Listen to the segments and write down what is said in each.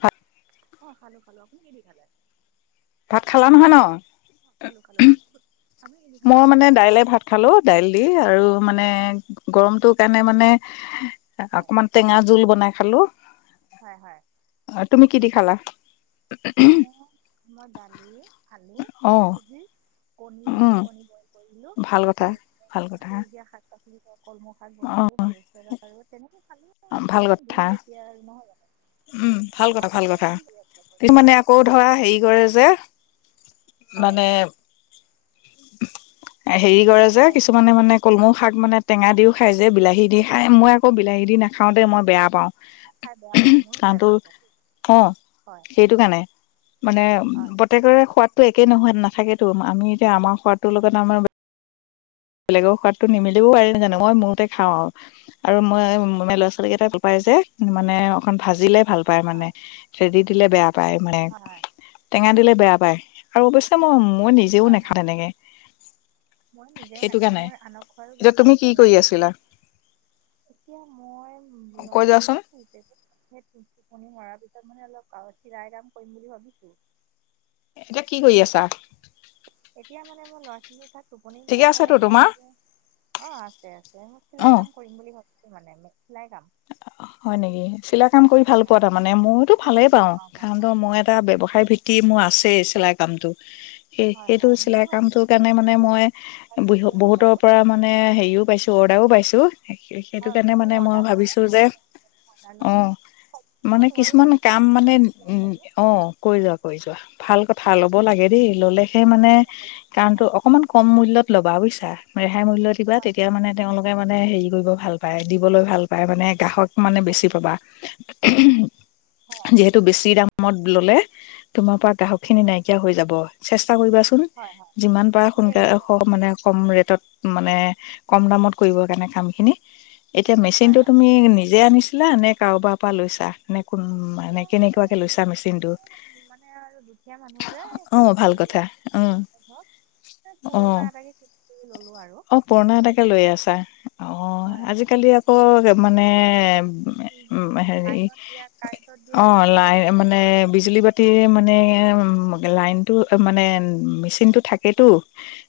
হয়। অ' খালো-খালো আপুনি কিদি খালে। ভাত খালা নহয় ন? খালো খালো খালো আপুনি কি দি খালে মই ভাত মানে খালো দাইলে ভাত খালো দাইল দি আৰু মানে গৰমটো কাৰণে মানে হয় অকনমান টেঙা জোল বনাই হেল্ল', হয়- হয় কি দি খালা? মোৰ মই দালি আলু অঁ ভাজি কণী উম দিলো কণী বইল কৰিলো ভাল কথা তাৰ ভাল পিছত কথা সেউজীয়া শাক [unintelligible] কলমৌ শাক অঁ বনালো তাৰপিছত আৰু তেনেক আল আৰু ভাল গৰম কথা দিন যেতিয়া নহয় উম ভাল হয় কথা ভাল আপুনি কথা কি কৰি কিছুমানে আছে? আকৌ ধৰা হেৰি কৰে যে হয় মানে [unintelligible] হেৰি কৰে যে হয় হয় কিছুমানে মানে কলমুখ শাক মানে টেঙা দিও খায় যে বিলাহী দি খাই মই আকৌ বিলাহী দি নাখাওঁতে মই বেয়া পাওঁ। খাই বেয়া পাওঁ মই আনটো অ ', সেইটো কাৰণে মানে হয় পুতেকৰ খোৱাটো একেই নোহোৱ নাথাকেতো আমি এতিয়া আমাৰ সোৱাদটোৰ লগত আমাৰ বেলেগৰ সোৱাদটো নিমিলিবও পাৰিমাজানো মই মোৰতে খাওঁ আৰু আৰু মই ল'ৰা ছোৱালীকেইটাক পায় যে মানে ভাজিলে ভাল। তাৰ মানে হয় সেইবিধ ছিলে বেয়া পাই মানে হয় হয় টেঙা দিলে বেয়া পায় আৰু অৱশ্যে মই নিজেও হয় নাখাওঁ -হয় তেনেকে মই নিজেও সেইটো নাখাওঁ কাৰণে মই আনক খোৱলো এতিয়া বেয়া পাওঁ তুমি কি নিজেও কৰি নাখাওঁ আছিলা এতিয়া মই বৰা কৈ ছোৱালী যোৱাচোন কেইটা শু যে টোপনি মৰাৰ পিছত মানে অলপ চিৰাই কাম কৰিম বুলি ভাবিছো। এতিয়া কি কৰি আছা? এতিয়া মানে মোৰ ল'ৰা ছোৱালী থাক টোপনি ঠিকে নিয়াই আছাতো মানে তোমাৰ মই অ', আছে- আছে মোক অ চিলাই কাম কৰিম বুলি ভ মানে মেলাই গাম হয় নেকি? চিলাই কাম কৰি ভাল পোৱা তাৰমানে, ময়তো অ ভালেই ভাল পাওঁ, ভাল কাৰণ তো পাওঁ মই এটা ব্যৱসায় ভিত্তি মোৰ আছেই চিলাই আমটো সেই হয় সেইটো হয় মোৰো চিলাই আছে কামটোৰ দেই কাৰণে মানে মই তথাপিও হয় বহুতৰ বাৰু পৰা মানে হেৰিও পাইছো অৰ্ডাৰো পাইছো। আ শঁ [unintelligible] স সেইটো হয় কাৰণে ময়ো মানে মই অৰ্ডাৰ লওঁ ভাবিছো তোৰ যে অৰ্ডাৰ অ লওঁ সম্পূৰ্ণ মানে নোৱাৰোঁ কিছুমান যদি মাজে কাম মানে মাজে অৰ্ডাৰ লওঁ উ' বাৰু অ' কৰি যোৱা-কৰি যোৱা ভাল কথা ল'ব লাগে দেই, ল'লে সেই মানে কাৰণটো হয় অকনমান কম মূল্যত ল'বা বোছি চ ৰেহাই মূল্য কিবা হয় তেতিয়া মানে তেওঁলোকে মানে হেৰি কৰিব ভাল পায় দিবলৈ ভাল পায় মানে গ্ৰাহক মানে বেছি পাবা। হয় যিহেতু বেছি দাম দামত ললে তোমাৰ পা গ্ৰাহক খিনি উম, নাইকিয়া হৈ যাব। চে চেষ্ট কৰিবাচোন হয় হয় যিমান পাৰা ঠিকেই সোনকে হৈছে মানে কম ৰেটত মানে কম দামত কৰিবৰ কাৰণে কামখিনি এতিয়া হয় মেচিনটো হয় তুমি নিজে আনিছিলা, নে কাৰোবাৰ পৰা লৈছা? এ কোন মানে কেনেকুৱাকে মোৰ লৈছা মেচিনটোত? মানে আৰু দুখীয়া মানুহ যে কিনি অ' ভাল কৰি কথা লৈছিলে উ' ধৰক এই পুৰণা আহ এটাকে কিনি কৰি ল'লোঁ আৰু অ' পুৰণা এটাকে লৈ আছা। অ' হয় হয় আজিকালি আকৌ মানে উ উম, হেৰি লাইনত দিয়া কাৰেণ্টত দিয়া অ ওলাইছে লাইন মানে বিজুলী বাতি ল'ম মানে, বুলি লাইনটো মানে মেচিনটো থাকেতো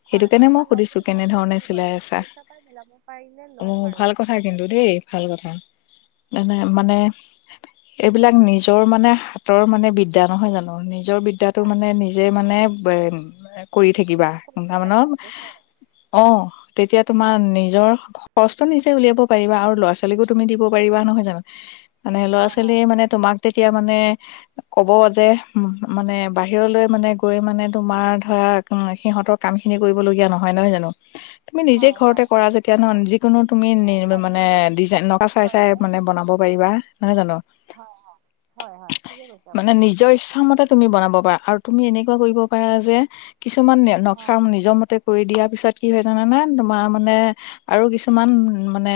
সেইটো হয় কাৰণে হয় মই ল'ম সুধিছো বুলি ভাবি কেনেধৰণে আছোঁ চিলাই বাৰু আছা? পইচা পাই মিলাব পাৰিলে ল'ম আহ আৰু ভাল কথা কিন্তু দেই, ভাল কথা। মনে-মানে এইবিলাক হয় নিজৰ মানে হ তৰ মানে বিদ্যা নহয় জানো? নিজৰ বিদ্যাটো হয় মানে হয় নিজে মানে ব [unintelligible] কৰি থাকিবা [unintelligible] কৰিব লাগিব আৰু হয় অ' তেতিয়া তোমাৰ নিজৰ খৰচটো নিজে উলিয়াব পাৰিবা আৰু ল'ৰা ছোৱালীকো তুমি দিব পাৰিবা নহয় জানো? মানে ল'ৰা হয় হয় ছোৱালীয়ে মানে তোমাক তেতিয়া মানে কব যে মানে বাহিৰলৈ মানে গৈ মানে তোমাৰ ধৰা সিহঁতৰ কাম খিনি কৰিবলগীয়া নহয়-নহয় জানো? তুমি নিজে হয় ঘৰতে হয় কৰা যেতিয়া ন যিকোনো তুমি যে সময় মানে ডিজাইন সন্মিলন চাই কৰা চাই যায় মানে বনাব পাৰিবা নহয় জানো? হয় হয় হয় হয় ঠিকে কৈছে মানে আপুনি নিজৰ ইচ্ছা মতে তুমি বনাব পাৰা আৰু তুমি এনেকুৱা কৰিব পাৰা যে কিছুমান নে - নক্সা হয় নিজৰ মতে কৰি দিয়া পিছত কি হয় জানানে তোমাৰ মানে আৰু কিছুমান মানে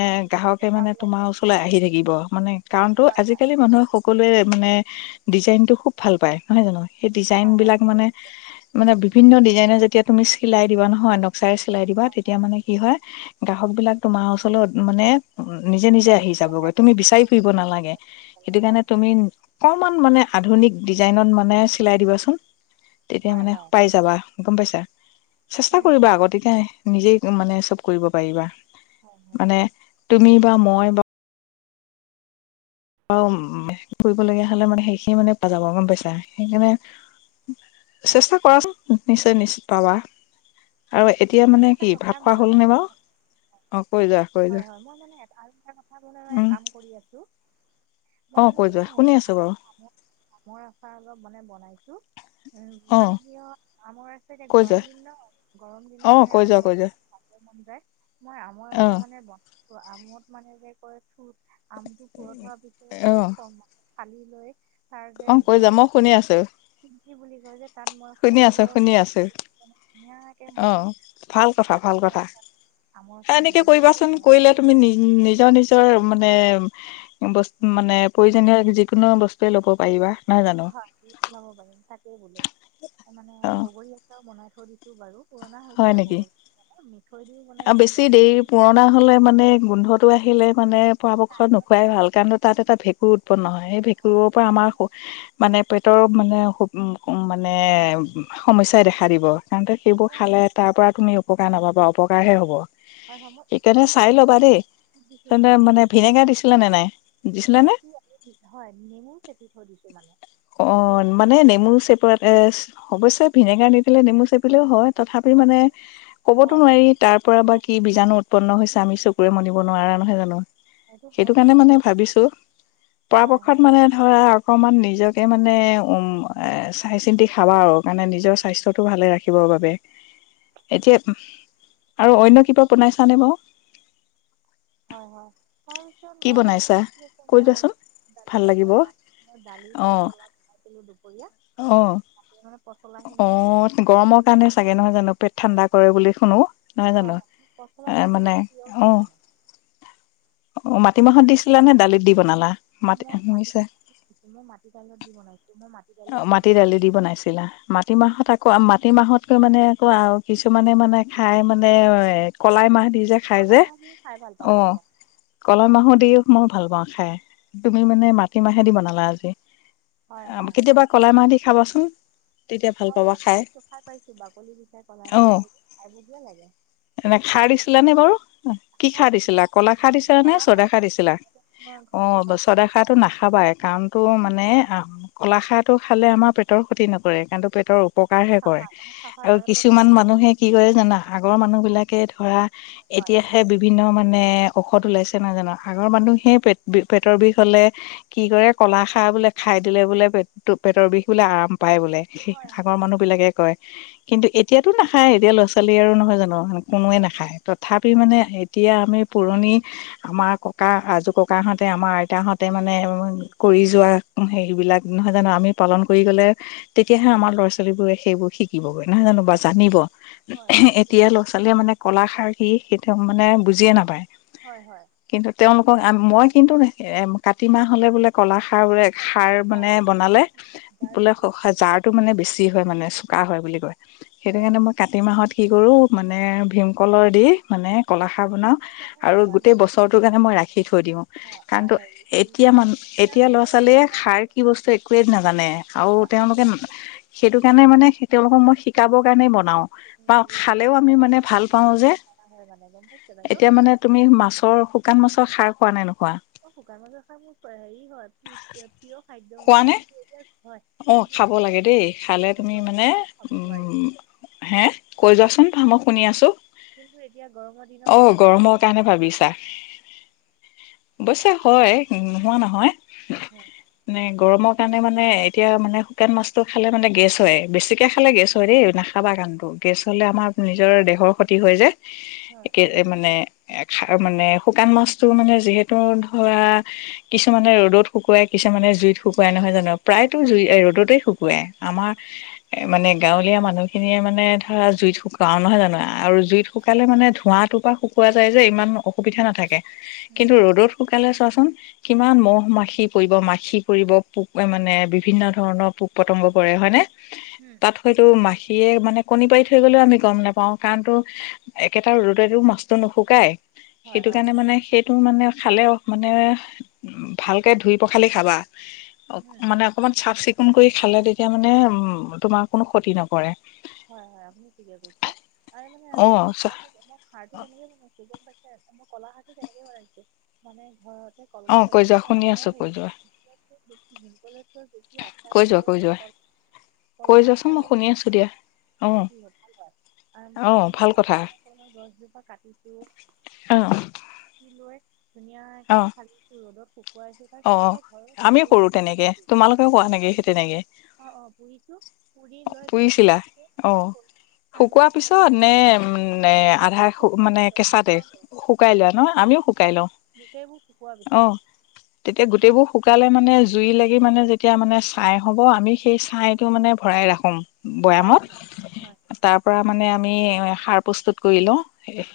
সেইটো গ্ৰাহকে ভাল মানে লাগে তোমাৰ ওচৰলৈ আহি থাকিব মানে কাৰণতো হয় হয় আজিকালি মানুহে সকলোৱে মানে ডিজাইন টো খুব ভাল পাই নহয় জানো? সেই ডিজাইন হয় হয় বিলাক ঠিকে মানে কৈছে - মানে বিভিন্ন ডিজাইনে যেতিয়া তুমি চিলাই দিবা নহয় ন? চিলাই দিবা হয় তেতিয়া মানে কি হয় গ্ৰাহক বিলাক তোমাৰ ওচৰলে মানে উ নিজে নিজে অতি আহি সোনকালে যাবগৈ তুমি বিচাৰি ফুৰিব নালাগে। পেলাই সেইটো হয় কাৰণে তুমি অকমান মানে আধুনিক ডিজাইনত মানে চিলাই দিবাচোন। তেতিয়া হয় মানে হয় পাই যাবা। গম পাইছা? চেষ্টা উম কৰিবা উম আক তেতিয়া নিজেই। মানে চব কৰিব পাৰিবা। হয় হয়। মানে তুমি বা মই বা অ ম - ম ফুৰিবলগীয়া হলে মানে সেইখিনি মানে [unintelligible] যাব গম পাইছা? সেইকাৰণে হয় চেষ্টা কৰাচোন। নিশ্চয় - নিশ্চয় পাবা। আৰু এতিয়া মানে আৰু কি এটা ভাত কথা খোৱা মই হ'ল নে মানে, বাৰু অ কৈ যোৱা কৈ হয় যোৱা হয়। মই মানে আৰু উম কাম কৰি আছো। মই অ মানে কৈ যোৱা শুনি হেৰি আ - আছো বাৰু আমৰ - আমৰ আচাৰ অলপ মানে বনাইছো। হেল্ল' উম অ মানে কি হয় আমাৰ আছে এতিয়া কৈ যোৱা গৰম দিন ন গৰম দিন। অ কৈ যা কৈ যা। [unintelligible] মই আমাৰ আচাৰ মানে ত আমোদ মানে যে ক চুত আমটো পুৰঠ হোৱাৰ পিছত অ যে কম কালি লৈ অ কৈ যোৱা মই শুনি আছো কি বুলি কয় যে তাত মই শুনি আছো শুনি আছো সৰিয়হ ধুনীয়াকে অ মই ভাল কথা ভাল আমৰ কথা আমৰ আচাৰ এনেকে বনাইছো যাতে কৰিবাচোন গৰমত কৰিলে খাব তুমি পাৰি নি নিজৰ নিজৰ মানে বস্ত মানে প্ৰয়োজনীয় যিকোনো বস্তুৱে ল'ব পাৰিবা নহয় জানো হয় নাম বুলাব তাকেই বোলো এ মানে অ বগৰী আচও বনাই থৈ থৈ দিছো বাৰু পুৰণা হৈছে হয় নেকি বগৰী মানে মিঠৈ দিও আৰু বনাইছোঁ বেছি জ্বলা দেৰি দি পুৰণা হলে মানে গোন্ধটো আহে খেলেপ মানে পৰাপক্ষত নোখোৱাই ভাল কাৰণ তাত এটা ভেঁকুৰ উৎপন্ন হয় সেই ভেঁকুৰৰ পৰা আমাৰ শ মানে পেটৰ মানে খুব মানে সমস্যাই দেখা সাৰিব হ‌ওঁতে এচিড মই সেইবোৰ তাৰ পৰা তুমি উপকাৰ নাপাবা অপকাৰহে হ'ব হয় মই এচিড সেইকাৰণে দি থৈ চাই ল'বা দিছো দেই দি তেন্তে মানে নেমুটেঙা ভিনেগাৰ দিছিলে নে এচিড নাই দিছিলে নে দিছো হয় নেমু চেপি থৈ দিছো মানে অ সেইকাৰণে মানে নেমু চেপত এ অবস্যে ভিনেগাৰ নিদিলে নেমু চেপিলেও হয় তথাপি মানে কবতো হয় নোৱাৰি তাৰ পৰা বা কি ক- বীজাণু উৎপন্ন হৈছে আমি চকুৰে মনিব নোৱাৰা নহয় জানো হয় সেইটো বাৰু কাৰণে মানে ভাবিছো হয় পৰাপক্ষত হয় মানে ধৰা অকণমান নিজে তাকে মানে উ এ চাই চিন্তি খাবা আৰু কাৰণে নিজৰ স্বাস্থ্যটো ভালে ৰাখিবৰ বাবে এতিয়া আৰু অন্য কিবা বনাইছানে বাৰু হয় হয় তাৰপিছত কি মই মানে বনাইছা কি হৈছে কৈ মই যোৱাচোন আজি দালি ভাল লাগিব পচলা মই দালি অ পচলা বনাইছিলো দুপৰীয়া অ তাকে মানে পচলাখিনি অ মানে গৰমৰ কাৰণে চাগে নহয় জানো পেট ঠাণ্ডা কৰে বুলি শুনো নহয় জানো হয় হয় পচলা এ মই মানে বহুত প্ৰিয় অ হয় মানে অ মাটিমাহত দিছিলা নে দালিত দি বনালা মাটি মই নিছে মাটিমাহ মই মাটিাইলত দি বনাইছো মই ম অ মাটি দালি দি বনাইছিলা মাটি মাহত আকৌ মাটি মাহতকৈ মানে আকৌ আৰু কিছুমানে মানে খাই মানে কলাই মাহ দি যে খাই কলাই যে মাহ দি খাই ভাল পাওঁ অ দেই মই কলম মাহো দি ময়ো ভাল পাওঁ খাই তুমি মানে মাটি মাহেদি বনালা আজি হয় হয় কেতিয়া কলা মাহ দি খাবাচোন। তেতিয়া ভাল পাবা মই খাই খাইছো পাইছো বাকলি গুচাই কলাই আহ, মাহটো খাই বঢ়িয়া লাগে এনে খাৰ দিছিলা নে? বাৰু কি খাৰ দিছিলা? ক'লা খাৰ দিছিলা নে? কলা চদা দি খাৰ দিছিলা? মই ঘৰ অ', ঘৰতে চদা খাৰটো নাখাবাই কাৰণো মানে মানে অ, কলাখাৰটো খালে আমাৰ পেটৰ ক্ষতি নকৰে কাৰণটো পেটৰ প্ৰকাৰহে কৰে চাফা চাফা আৰু কৰে পেট কিছুমান চাফা কৰে মানুহে কি কৰে জানা আগৰ মানুহ বিলাকে ধৰা হয় এতিয়াহে বিভিন্ন মানে ঔষধ ওলাইছে ন জানা আগৰ হয় মানুহেই পেট বি পেটৰ বিষ হ'লে! কি কৰে কলা খাৰ বোলে খাই দিলে বোলে পেটটো পেটৰ বিষ বোলে আৰাম পায় বোলে সেই হয় আগৰ মানুহবিলাকে কয়। কিন্তু এতিয়াতো নাখায় এতিয়া ল'ৰা ছোৱালী আৰু নহয় জানো। কোনোৱে হয় নাখায় তথাপি হয় মানে এতিয়া আমি পুৰণি আমাৰ ককা আজো ককাহঁতে আমাৰ আইতাহঁতে মানে কৰি যোৱা হেৰিবিলাক নহয় জানো আমি পালন কৰি গলে তেতিয়াহে আমাৰ ল'ৰা ছোৱালী বোৰে সেইবোৰ শিকিবগৈ। নহয় জানো বা জানিব হয় ঠিকে কৈছে এতিয়া ল'ৰা ছোৱালীয়ে মানে কলা খাৰ সি তেওঁক মানে বুজিয়ে নাপায়। হয়-হয়। কিন্তু তেওঁলোকক মই কিন্তু কাতি মাহ হ'লে বোলে কলা সাৰ বোৰে সাৰ কলাখাৰ গাৰ মানে বেছি বনালে গাৰ বোলে বেছি জাৰটো মানে বেছি হয় মানে। ককা হয় বুলি কয় সেইটো হয় কাৰণে হয় মই কাতি মাহত কি কৰো মানে ভীমকলৰ দি মানে কলাখাৰ বনাওঁ যোনখিনি নহয় আৰু মানে গোটেই কি কয়, বছৰটোৰ কাৰণে মই ৰাখি থৈ দিওঁ অ, অ, কাৰণ হেৰি কি এতিয়া কয় মান আঠিয়া এতিয়া ল'ৰা কলৰ ছোৱালীয়ে সাৰ কি বস্তু একোৱেই নাজানে আৰু আ- তেওঁলোকে আঠিয়া সেইটো পুলি কাৰণে মানে তেওঁলোকক মই শিকাবৰ কাৰণে ব হেৰি খালে আ, ভাল পাও যে হয় মানে গম পাইছে বাইদেউ এতিয়া মানে তুমি মাছ শুকান মাছৰ খাৰ পোৱা ই নো অ', শুকান মাছৰ খাই মোৰ হেৰি হয় প্ৰিয় খাদ্য খোৱা হয় নে কিন্তু এতিয়া হয় অ', কিন্তু খাব এতিয়া লাগে দেই খালে গৰমটো এতিয়া তুমি মানে গৰমৰ দিনত খাব নোৱাৰি উ' হে কৈ যোৱাচোন কিন্তু মই শুনি আছো কিন্তু এতিয়া গৰমৰ দিনত খাব অ', নোৱাৰি গৰমৰ কাৰণে ভাবিছা। অৱশ্যে হয় নোহোৱা নহয়। হয় নাই। গৰমৰ কাৰণে মানে। এতিয়া মানে শুকান মাছটো খালে মানে গেছ হয় বেছিকৈ খালে গেছ হয় দেই নাখাবা কাণটো গেছ হ'লে আমাৰ নিজৰ দেহৰ ক্ষতি হৈ যায়। হয় একে মানে। মানে শুকান মাছতটো মানে যিহেতু ধৰা কিছুমানে ৰ'দত শুকুৱাই কিছুমানে জুইত শুকুৱাই নহয় জানো প্ৰায়। জুই ৰ'দতেই শুকুৱাই আমাৰ এ মানে গাঁৱলীয়া মানুহখিনিয়ে মানে ধৰা জুইত শুকুৱাও নহয় জানো আৰু। আৰু জুইত শুকালে মানে ধোঁৱাত। তোৰাপা শুকোৱা যায় যে ইমান। সুবিধা নাথাকে উম কিন্তু ৰ'দত শুকালে। চোৱাচোন কিমান মহ, মাখি পৰিব মাখি কৰিব পোক মানে। বিভিন্ন ধৰণৰ পোক-পতংগ পৰে হয়নে। উম তাত হয়তো মাখিয়ে। মানে কণী পাৰি থৈ গ'লেও আমি গম নাপাওঁ কাৰণ তো একেটা ৰ'দতো মাছটো নুশুকাই। হয় সেইটো হয় কাৰণে মানে সেইটো মানে। খালেও মানে উ ভালকে ধুই পখালি খাবা। অ উম মানে। অকমান চাফ চিকুণ কৰি খালে তেতিয়া মানে উ তোমাৰ কোনো ক্ষতি নপৰে। হয় হয় আপুনি ঠিকে কৈছে আৰু মানে অ মই বচোৱাটো মই সাৰো কেনেকে বনাব। মই কলাখাৰ তেনেকে বনাইছো মানে ঘৰত। অ কলগছ কৈ যোৱা আছিল শুনি আছো মই হে কৈ যোৱা ভীম প্ৰজৰ বখি আঠা কৈ যোৱা কৈ কলৰে যোৱা কল কৈ আ যোৱাচোন মই শুনি কলৰ। আছো দিয়া অ অ ভাল কথা [unintelligible] গছজোপা কাটিছো অ [unintelligible] ধুনীয়াকে অ ভালছো ৰ'দত। অ অ তাৰপিছত আকৌ ঘৰৰ আমিও কৰো চোতালতে তেনেকে পুৰিছো হয় তোমালোকে কৰা নেকি সেই তেনেকে অ অ পুৰিছো পুৰি লৈ ধুনীয়া। অহ শুকোৱাৰ পিছত লৈ নে উ জা- আধা শুকোৱাৰ মানে পিছত কেঁচাতে শুকাওতে শুকাই লোৱা ন আমিও শুকাই লওঁ গোটেইবোৰ শুকোৱাৰ পিছত অহ। তেতিয়া গোটেইবোৰ শুকালে মানে জুই লাগি মানে যেতিয়া মানে ছাই হ'ব আমি সেই ছাইটো মানে ভৰাই ৰাখোম। হয় হয় হয় বৈয়ামত তাৰ পৰা। মানে আমি সাৰ প্ৰস্তুত কৰি লওঁ। সেই।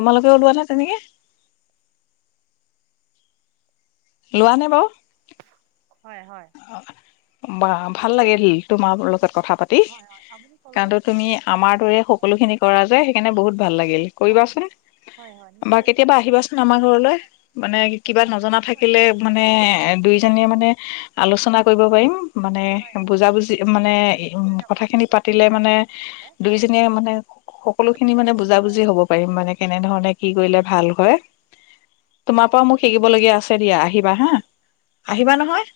তোমালোকে ওলোৱা ন তেনেকে। লোৱা নে বাৰু। হয় হয় হয় অ। বা ভাল লাগিল। তোমাৰ লগত কথা আপুনি পাতি হয় হয় আপুনি কলডিল কাৰণো কল তুমি আমাৰ খায়নে দৰে নাখায় সকলোখিনি কৰা যায় সেইকাৰণে বহুত ভাল লাগিল হয় কৰিবাচোন হয় হয় হয় বা নিশ্চয় কেতিয়াবা কৰিম আহিবাচোন আমাৰ ঘৰলৈ মানে নিশ্চয় কিবা যাম নজনা আপুনিও থাকিলে আহিব হয় মানে দুইজনীয়ে মানে। কৰিব পাৰিম মানে বুজা-বুজি মানে উ কথা খিনি পাতিলে মানে দুইজনীয়ে মানে সকলো খিনি মানে বুজা-বুজি হব পাৰিম মানে কেনেধৰণে কি কৰিলে ভাল হয়। তোমাৰ পৰাও মোক শিকিবলগীয়া আছে দিয়া, আহিবা হা, আহিবা নহয়?